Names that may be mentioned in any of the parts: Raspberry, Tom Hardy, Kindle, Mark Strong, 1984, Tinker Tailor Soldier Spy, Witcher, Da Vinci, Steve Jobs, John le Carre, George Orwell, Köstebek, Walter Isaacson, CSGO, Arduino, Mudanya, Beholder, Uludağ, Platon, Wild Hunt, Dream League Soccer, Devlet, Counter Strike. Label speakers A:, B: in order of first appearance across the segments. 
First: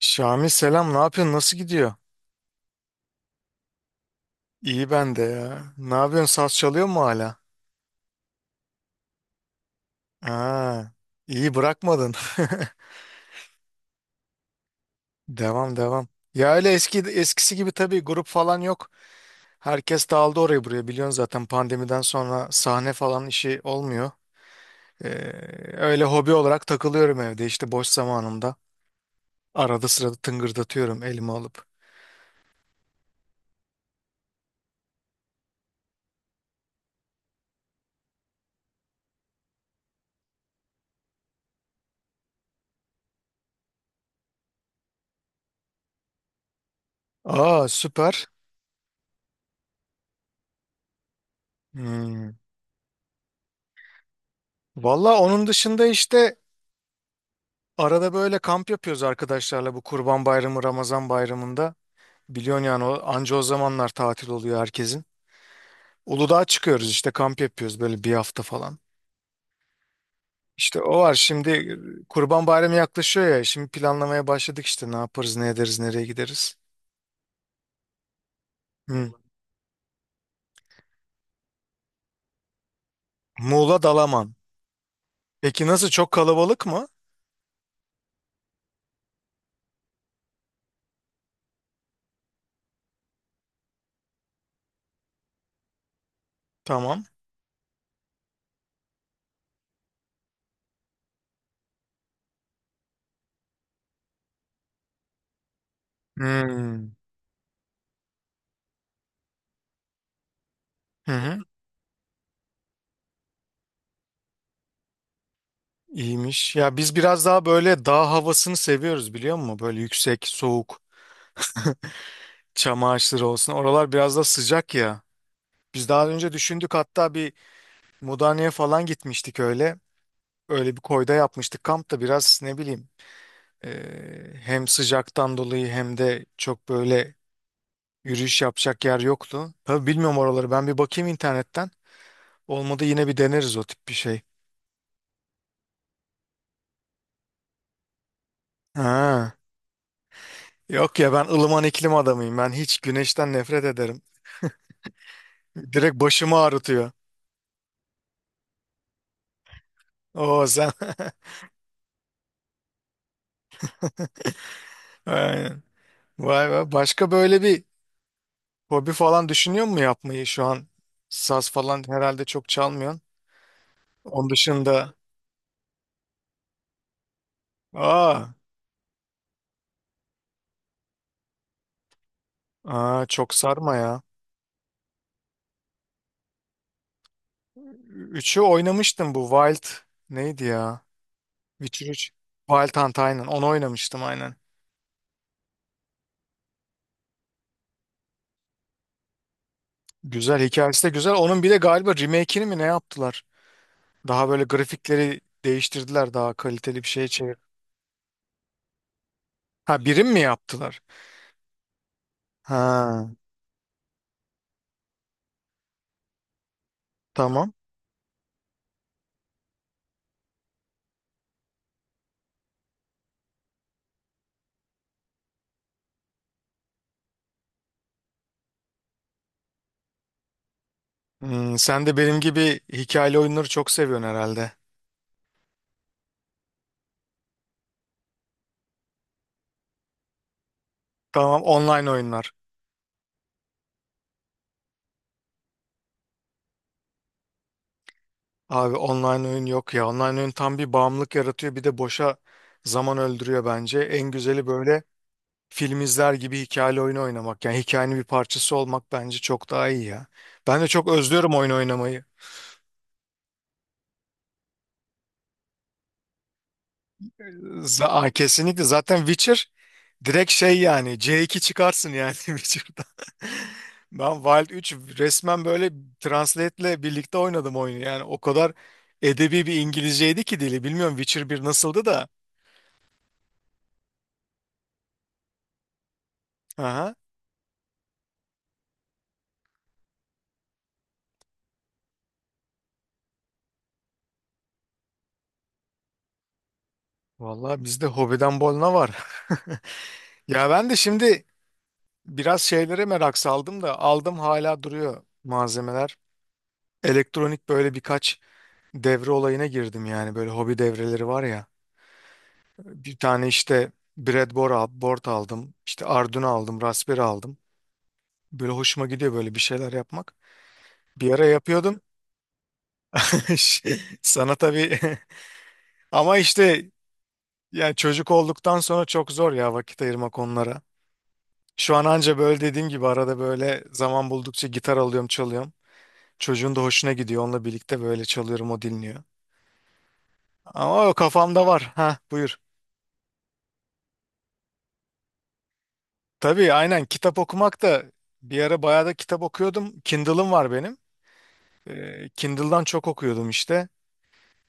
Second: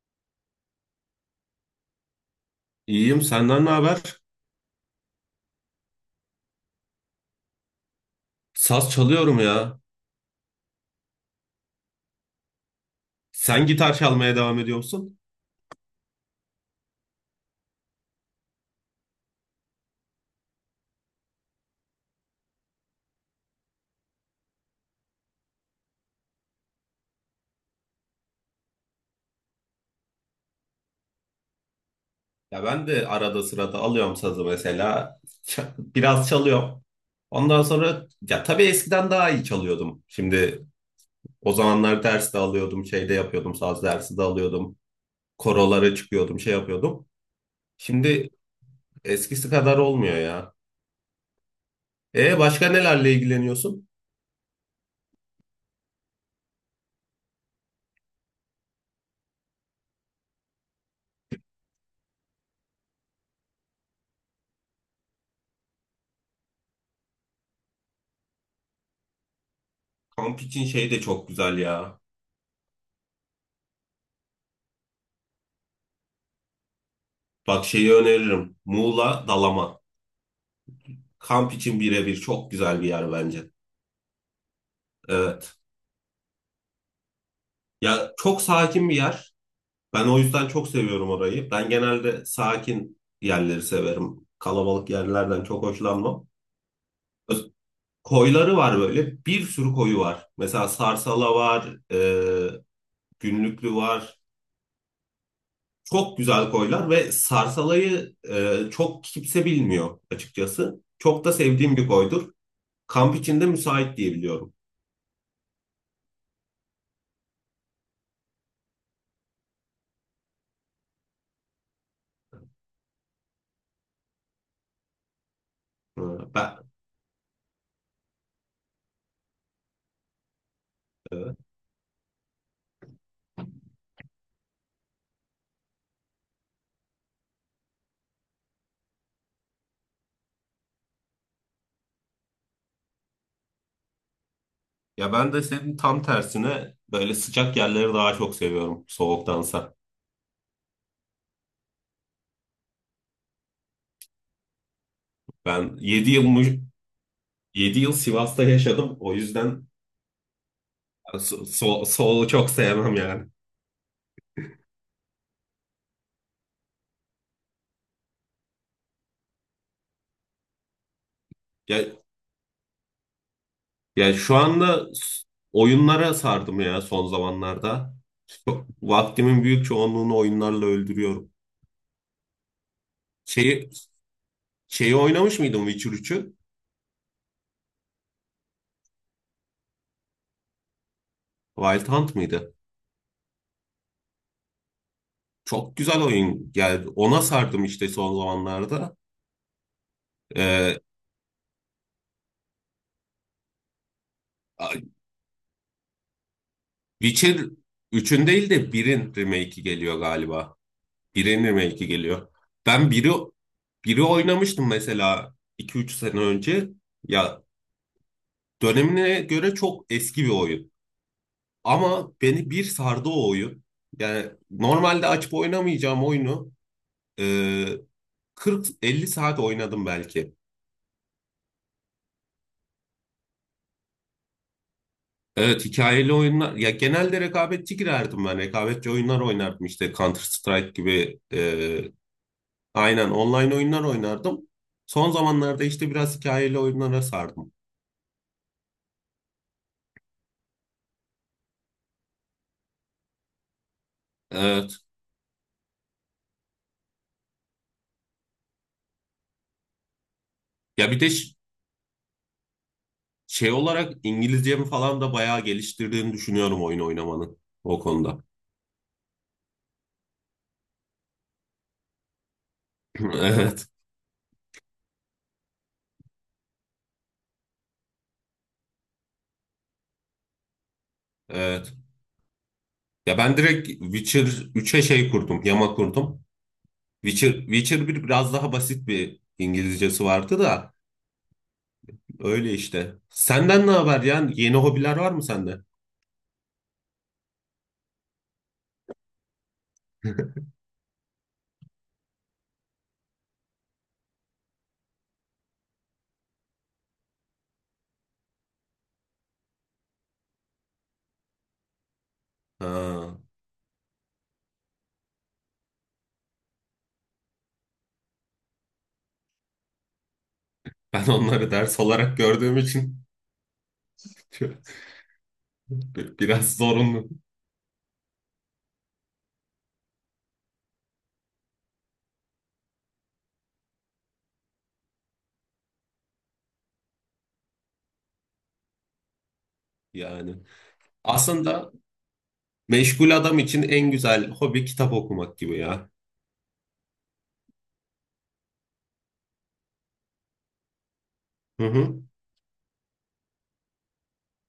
A: Şami selam ne yapıyorsun nasıl gidiyor?
B: İyiyim, senden ne haber?
A: İyi ben de ya. Ne yapıyorsun saz çalıyor mu hala?
B: Saz çalıyorum ya.
A: Aa, iyi bırakmadın.
B: Sen gitar çalmaya devam ediyor musun?
A: Devam devam. Ya öyle eski eskisi gibi tabii grup falan yok. Herkes dağıldı oraya buraya biliyorsun zaten pandemiden sonra sahne falan işi olmuyor. Ee, öyle hobi olarak takılıyorum evde işte boş zamanımda. Arada sırada tıngırdatıyorum elime alıp.
B: Ya ben de arada sırada alıyorum sazı mesela. Biraz çalıyorum. Ondan sonra ya tabii eskiden daha iyi çalıyordum. Şimdi o zamanlar ders de alıyordum, şey de yapıyordum, saz dersi de alıyordum. Korolara çıkıyordum, şey yapıyordum.
A: Aa süper.
B: Şimdi eskisi kadar olmuyor ya.
A: Hmm.
B: E başka nelerle ilgileniyorsun?
A: Valla onun dışında işte arada böyle kamp yapıyoruz arkadaşlarla bu Kurban Bayramı, Ramazan Bayramı'nda. Biliyorsun yani o, anca o zamanlar tatil oluyor herkesin. Uludağ'a çıkıyoruz işte kamp yapıyoruz böyle bir hafta falan.
B: Kamp için
A: İşte
B: şey
A: o
B: de
A: var
B: çok
A: şimdi
B: güzel ya.
A: Kurban Bayramı yaklaşıyor ya şimdi planlamaya başladık işte ne yaparız ne ederiz nereye gideriz.
B: Bak şeyi öneririm.
A: Hmm.
B: Muğla Dalaman. Kamp için birebir çok güzel bir yer bence.
A: Muğla Dalaman.
B: Evet.
A: Peki nasıl çok kalabalık mı?
B: Ya çok sakin bir yer. Ben o yüzden çok seviyorum orayı. Ben genelde sakin yerleri severim. Kalabalık yerlerden çok hoşlanmam.
A: Tamam.
B: Öz- Koyları var böyle. Bir sürü koyu var. Mesela Sarsala var, Günlüklü var. Çok güzel koylar
A: Hmm.
B: ve Sarsala'yı çok kimse bilmiyor açıkçası.
A: Hı
B: Çok da
A: hı.
B: sevdiğim bir koydur. Kamp içinde müsait diye biliyorum.
A: İyiymiş. Ya biz biraz daha böyle dağ havasını seviyoruz biliyor musun? Böyle yüksek, soğuk. Çam ağaçları olsun. Oralar biraz da sıcak ya. Biz daha
B: Hı,
A: önce
B: Ben,
A: düşündük hatta bir Mudanya'ya falan gitmiştik öyle. Öyle bir koyda
B: e,
A: yapmıştık. Kamp da biraz ne bileyim e, hem sıcaktan dolayı hem de çok böyle yürüyüş yapacak yer yoktu. Tabii bilmiyorum oraları. Ben bir bakayım internetten. Olmadı yine bir deneriz o tip bir şey.
B: ya ben de senin tam tersine böyle sıcak yerleri daha çok seviyorum
A: Ha.
B: soğuktansa.
A: Yok ya ben ılıman iklim adamıyım. Ben hiç güneşten nefret ederim.
B: Ben
A: Direkt
B: 7
A: başımı
B: yıl
A: ağrıtıyor.
B: 7 yıl Sivas'ta yaşadım. O yüzden
A: Oo sen.
B: solu çok sevmem yani.
A: Aynen. Vay be. Başka böyle bir hobi falan düşünüyor mu yapmayı şu an? Saz
B: Ya,
A: falan herhalde çok çalmıyorsun. Onun
B: şu anda
A: dışında
B: oyunlara sardım ya son zamanlarda.
A: aa,
B: Vaktimin büyük çoğunluğunu oyunlarla öldürüyorum.
A: aa çok
B: Şeyi,
A: sarma ya.
B: şeyi oynamış mıydım Witcher üçü?
A: Üçü oynamıştım bu Wild neydi ya? Witcher
B: Wild
A: üç
B: Hunt mıydı?
A: Wild Hunt aynen onu oynamıştım aynen.
B: Çok güzel oyun geldi. Ona sardım işte son zamanlarda.
A: Güzel
B: Ee,
A: hikayesi de güzel. Onun bir de galiba remake'ini mi ne yaptılar? Daha böyle grafikleri değiştirdiler daha kaliteli bir şeye çevir.
B: Witcher üçün değil de birin remake'i
A: Ha
B: geliyor
A: birim mi
B: galiba.
A: yaptılar?
B: Birinin remake'i geliyor. Ben biri
A: Ha
B: biri oynamıştım mesela iki üç sene önce. Ya
A: tamam.
B: dönemine göre çok eski bir oyun. Ama beni bir sardı o oyun. Yani normalde açıp oynamayacağım oyunu e, 40-50 saat oynadım belki.
A: Hmm, sen de benim gibi hikayeli oyunları çok seviyorsun herhalde.
B: Evet hikayeli oyunlar ya genelde rekabetçi girerdim ben rekabetçi oyunlar oynardım işte Counter Strike gibi
A: Tamam, online oyunlar.
B: aynen online oyunlar oynardım. Son zamanlarda işte biraz hikayeli oyunlara sardım.
A: Abi online oyun yok ya. Online oyun tam bir bağımlılık yaratıyor. Bir de boşa zaman öldürüyor bence. En güzeli
B: E,
A: böyle film izler gibi hikayeli oyunu oynamak. Yani hikayenin bir parçası olmak bence çok daha iyi ya. Ben de çok
B: Ya bir de
A: özlüyorum oyun oynamayı.
B: şey olarak İngilizcemi falan da bayağı geliştirdiğini düşünüyorum oyun oynamanın o
A: Aa,
B: konuda.
A: kesinlikle zaten Witcher direkt şey yani C2 çıkarsın yani Witcher'da.
B: Evet,
A: Ben Wild 3 resmen böyle Translate'le birlikte oynadım oyunu. Yani o kadar edebi bir İngilizceydi ki dili. Bilmiyorum Witcher bir
B: evet.
A: nasıldı da.
B: Ya ben direkt Witcher üçe şey kurdum, yama kurdum.
A: Aha.
B: Witcher bir biraz daha basit bir İngilizcesi vardı da öyle işte. Senden ne haber yani? Yeni hobiler var mı sende?
A: Vallahi bizde hobiden bolna var. Ya ben de şimdi biraz şeylere merak saldım da aldım hala duruyor malzemeler. Elektronik böyle birkaç devre olayına girdim yani böyle hobi devreleri var ya. Bir
B: Ha,
A: tane işte board aldım. İşte Arduino aldım, Raspberry aldım. Böyle hoşuma gidiyor böyle bir şeyler yapmak.
B: Ben
A: Bir ara
B: onları ders
A: yapıyordum.
B: olarak gördüğüm için
A: Sana tabii ama
B: biraz
A: işte
B: zorunlu
A: yani çocuk olduktan sonra çok zor ya vakit ayırmak onlara. Şu an anca böyle dediğim gibi arada böyle zaman buldukça gitar alıyorum çalıyorum. Çocuğun da hoşuna gidiyor. Onunla birlikte böyle çalıyorum o dinliyor.
B: yani.
A: Ama o kafamda var.
B: Aslında
A: Ha, buyur.
B: meşgul adam için en güzel hobi kitap okumak gibi ya.
A: Tabii aynen kitap okumak da bir ara bayağı da kitap okuyordum. Kindle'ım var benim.
B: Hı hı.
A: Kindle'dan çok okuyordum işte.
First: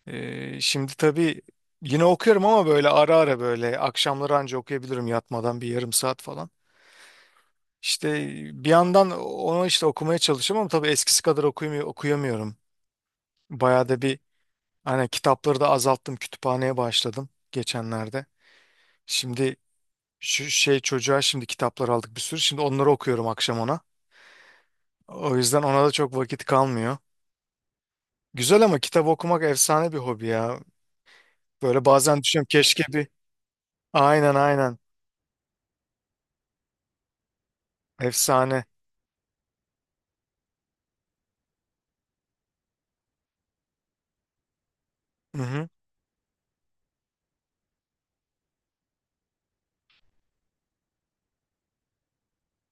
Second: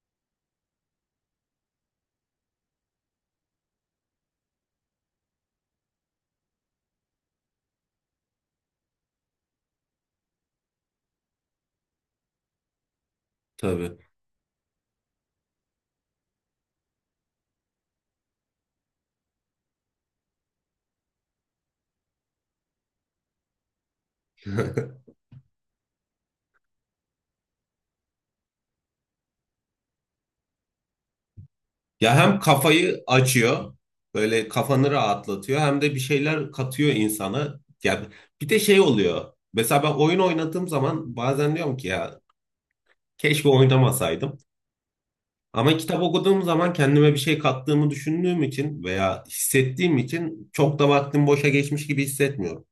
A: Şimdi tabii yine okuyorum ama böyle ara ara böyle akşamları anca okuyabilirim yatmadan bir yarım saat falan. İşte bir yandan onu işte okumaya çalışıyorum ama tabii eskisi kadar okuyamıyorum. Bayağı
B: Tabii.
A: da bir. Aynen, kitapları da azalttım. Kütüphaneye başladım geçenlerde. Şimdi şu şey çocuğa şimdi kitaplar aldık bir sürü. Şimdi onları okuyorum akşam ona. O yüzden ona da çok vakit kalmıyor. Güzel ama kitap okumak efsane bir hobi ya. Böyle
B: Ya
A: bazen
B: hem
A: düşünüyorum keşke
B: kafayı
A: bir...
B: açıyor,
A: Aynen
B: böyle
A: aynen.
B: kafanı rahatlatıyor hem de bir şeyler katıyor insana. Ya bir de
A: Efsane.
B: şey oluyor. Mesela ben oyun oynadığım zaman bazen diyorum ki ya keşke oynamasaydım.
A: Hı hı.
B: Ama kitap okuduğum zaman kendime bir şey kattığımı düşündüğüm için veya hissettiğim için çok da vaktim boşa geçmiş gibi hissetmiyorum.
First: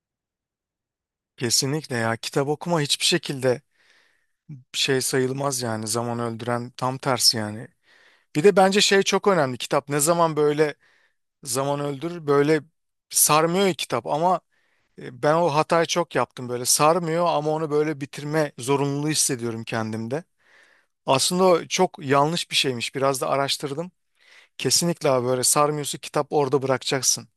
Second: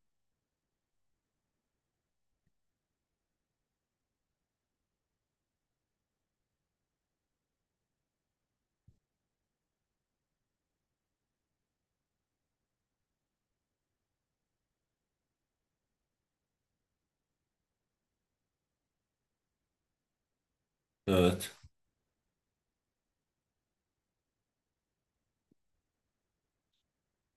A: Kesinlikle ya. Kitap okuma hiçbir şekilde şey sayılmaz yani. Zaman öldüren tam tersi yani. Bir de bence şey çok önemli. Kitap ne zaman böyle zaman öldürür böyle sarmıyor ya kitap ama ben o hatayı çok yaptım böyle sarmıyor ama onu böyle bitirme zorunluluğu hissediyorum kendimde. Aslında
B: Evet.
A: o çok yanlış bir şeymiş. Biraz da araştırdım. Kesinlikle abi böyle sarmıyorsa kitap orada bırakacaksın.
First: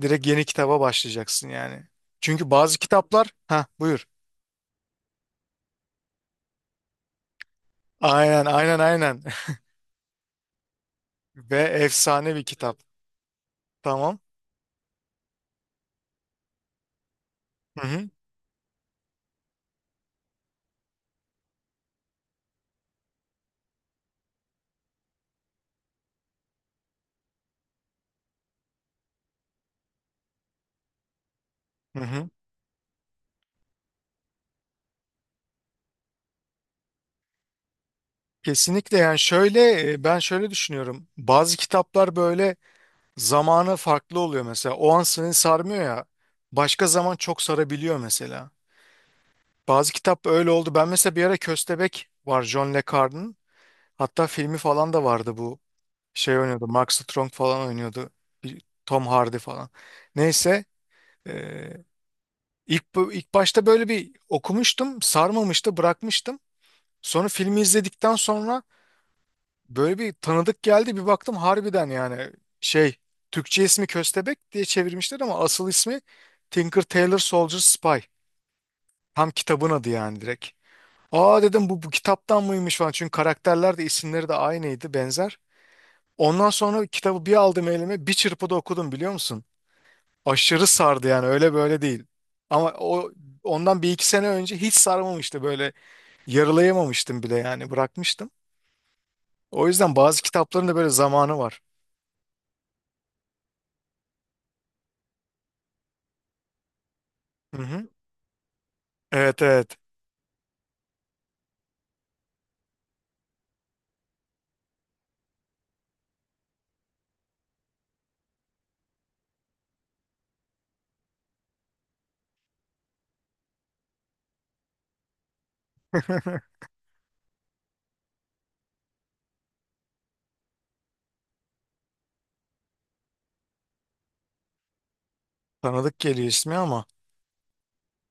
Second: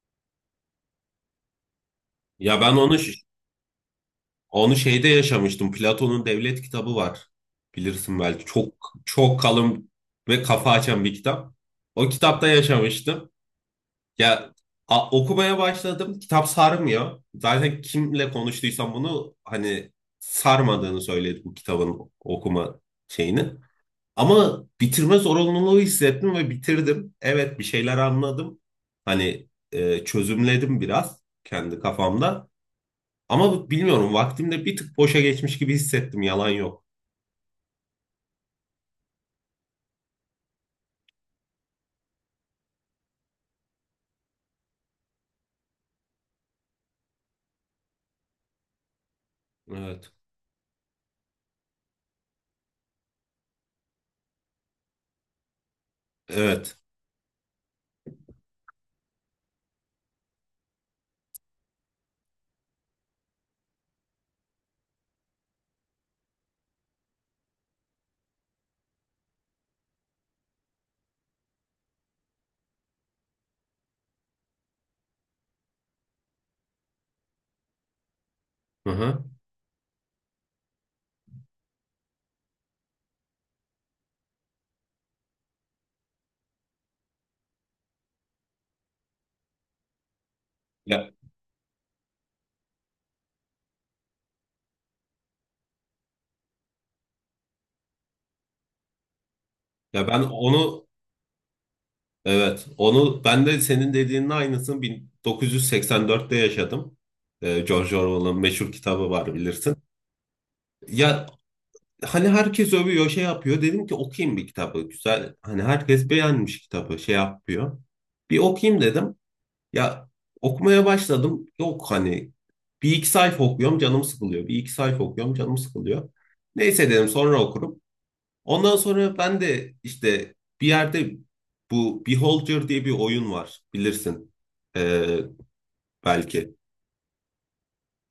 A: Direkt yeni kitaba başlayacaksın yani. Çünkü
B: Ya ben
A: bazı
B: onu
A: kitaplar ha buyur.
B: onu şeyde yaşamıştım. Platon'un Devlet kitabı var. Bilirsin belki.
A: Aynen
B: Çok
A: aynen aynen.
B: çok kalın ve kafa açan bir kitap.
A: Ve
B: O
A: efsane bir
B: kitapta
A: kitap.
B: yaşamıştım.
A: Tamam.
B: Ya okumaya başladım. Kitap sarmıyor. Zaten
A: Hı hı.
B: kimle konuştuysam bunu hani sarmadığını söyledi bu kitabın okuma şeyini. Ama bitirme zorunluluğu hissettim ve bitirdim. Evet bir şeyler anladım. Hani çözümledim biraz kendi
A: Hı hı.
B: kafamda. Ama bilmiyorum vaktimde bir tık boşa geçmiş gibi hissettim yalan yok.
A: Kesinlikle yani şöyle ben şöyle düşünüyorum. Bazı kitaplar böyle zamanı farklı oluyor mesela. O an seni sarmıyor ya. Başka zaman çok sarabiliyor mesela. Bazı
B: Evet.
A: kitap öyle oldu. Ben mesela bir ara Köstebek var, John le Carre'ın. Hatta filmi falan da vardı bu. Şey oynuyordu.
B: Evet.
A: Mark Strong falan oynuyordu. Tom Hardy falan. Neyse. eee, ilk, ilk başta böyle bir okumuştum. Sarmamıştı. Bırakmıştım. Sonra filmi izledikten sonra böyle bir tanıdık geldi bir baktım harbiden yani şey Türkçe ismi Köstebek diye çevirmişler ama asıl ismi Tinker Tailor Soldier Spy.
B: Hı hı.
A: Tam kitabın adı yani direkt. Aa dedim bu kitaptan mıymış falan çünkü karakterler de isimleri de aynıydı benzer. Ondan sonra kitabı bir aldım elime bir çırpıda okudum biliyor musun? Aşırı sardı
B: Ya,
A: yani öyle böyle değil. Ama o ondan bir iki sene önce hiç sarmamıştı böyle yarılayamamıştım bile yani bırakmıştım. O yüzden
B: ya
A: bazı
B: ben
A: kitapların da böyle
B: onu
A: zamanı var.
B: evet onu ben de senin dediğinin aynısını 1984'te yaşadım.
A: Hı hı.
B: George Orwell'ın meşhur kitabı var
A: Evet evet.
B: bilirsin. Ya hani herkes övüyor şey yapıyor. Dedim ki okuyayım bir kitabı. Güzel. Hani herkes beğenmiş kitabı şey yapıyor. Bir okuyayım dedim. Ya okumaya başladım. Yok hani bir iki sayfa okuyorum canım sıkılıyor. Bir iki sayfa okuyorum canım sıkılıyor. Neyse dedim sonra okurum. Ondan sonra ben de işte bir yerde bu Beholder diye bir oyun var bilirsin. Ee,
A: Tanıdık geliyor ismi
B: belki.
A: ama.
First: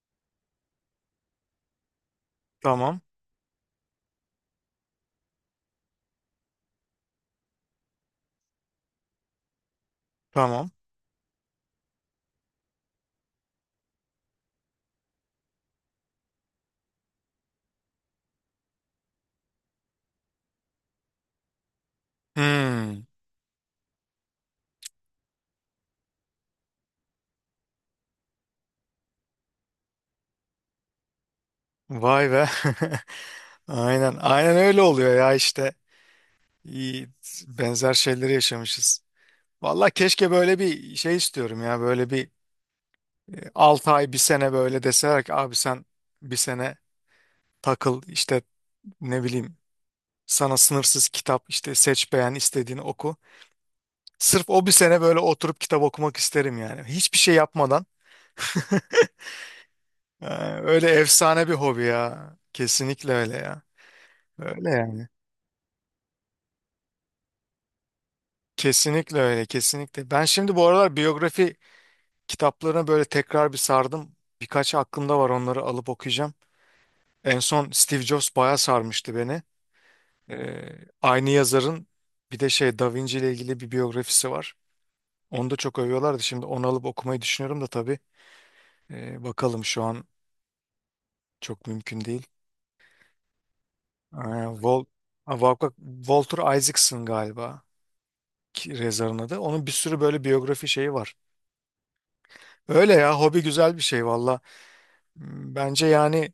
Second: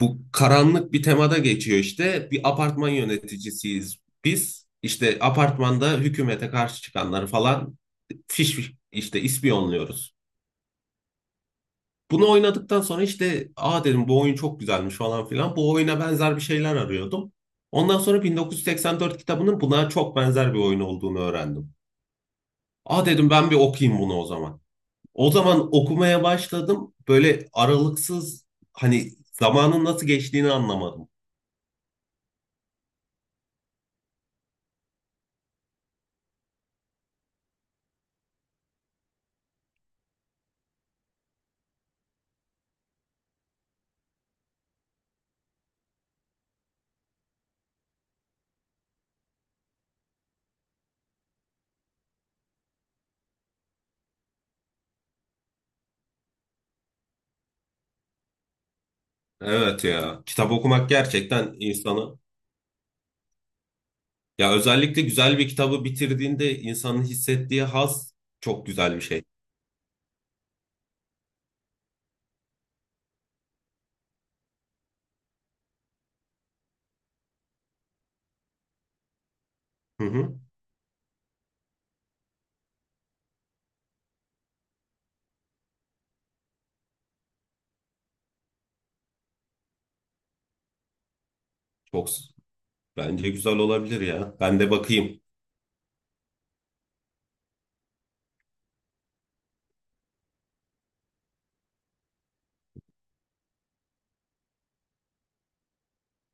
B: Bu karanlık bir temada geçiyor işte. Bir apartman
A: Tamam.
B: yöneticisiyiz biz. İşte apartmanda hükümete karşı çıkanları falan fiş fiş işte ispiyonluyoruz.
A: Tamam.
B: Bunu oynadıktan sonra işte aa dedim bu oyun çok güzelmiş falan filan. Bu oyuna benzer bir şeyler arıyordum. Ondan sonra 1984 kitabının buna çok benzer bir oyun olduğunu öğrendim. Aa
A: Hmm.
B: dedim ben bir okuyayım bunu o zaman. O zaman okumaya başladım. Böyle aralıksız hani zamanın nasıl geçtiğini anlamadım.
A: Vay be. Aynen. Aynen öyle oluyor ya işte. İyi, benzer şeyleri yaşamışız. Vallahi keşke böyle bir şey istiyorum ya. Böyle bir 6 ay bir sene böyle deseler ki abi sen bir sene takıl işte ne bileyim sana sınırsız kitap işte seç beğen istediğini oku. Sırf o bir sene böyle oturup kitap okumak isterim yani. Hiçbir şey yapmadan.
B: Evet ya. Kitap
A: Ha, öyle
B: okumak
A: efsane bir
B: gerçekten
A: hobi
B: insanı
A: ya. Kesinlikle öyle ya.
B: ya
A: Öyle
B: özellikle
A: yani.
B: güzel bir kitabı bitirdiğinde insanın hissettiği haz çok güzel bir
A: Kesinlikle
B: şey.
A: öyle, kesinlikle. Ben şimdi bu aralar biyografi kitaplarına böyle tekrar bir sardım. Birkaç aklımda var onları alıp okuyacağım. En son Steve Jobs bayağı sarmıştı beni.
B: Hı hı.
A: Aynı yazarın bir de şey Da Vinci ile ilgili bir biyografisi var. Onu da çok övüyorlardı. Şimdi onu alıp okumayı düşünüyorum da tabii. Bakalım şu an çok mümkün
B: Çok
A: değil.
B: bence güzel olabilir ya.
A: Ee,
B: Ben de
A: Wal-
B: bakayım.
A: Ha, Walter Isaacson galiba. Rezar'ın adı. Onun bir sürü böyle biyografi şeyi var. Öyle ya hobi güzel bir şey valla. Bence yani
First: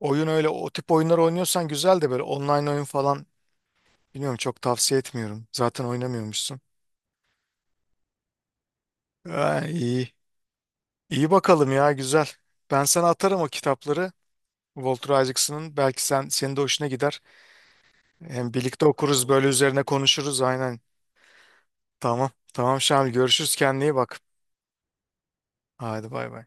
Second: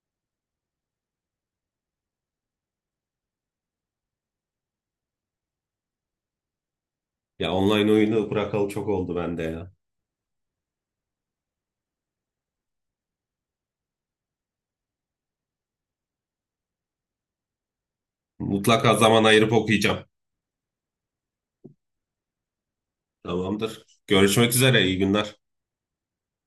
A: oyun öyle o tip oyunlar oynuyorsan güzel de böyle online oyun falan bilmiyorum çok tavsiye etmiyorum. Zaten oynamıyormuşsun.
B: Ya online oyunu bırakalı çok oldu bende
A: Ha,
B: ya.
A: iyi. İyi bakalım ya güzel. Ben sana atarım o kitapları. Walter Isaacson'ın. Belki sen senin de hoşuna gider. Hem birlikte
B: Mutlaka zaman
A: okuruz böyle
B: ayırıp
A: üzerine
B: okuyacağım.
A: konuşuruz aynen. Tamam. Tamam Şamil, görüşürüz, kendine
B: Tamamdır.
A: iyi bak.
B: Görüşmek üzere. İyi günler.
A: Hadi bay bay.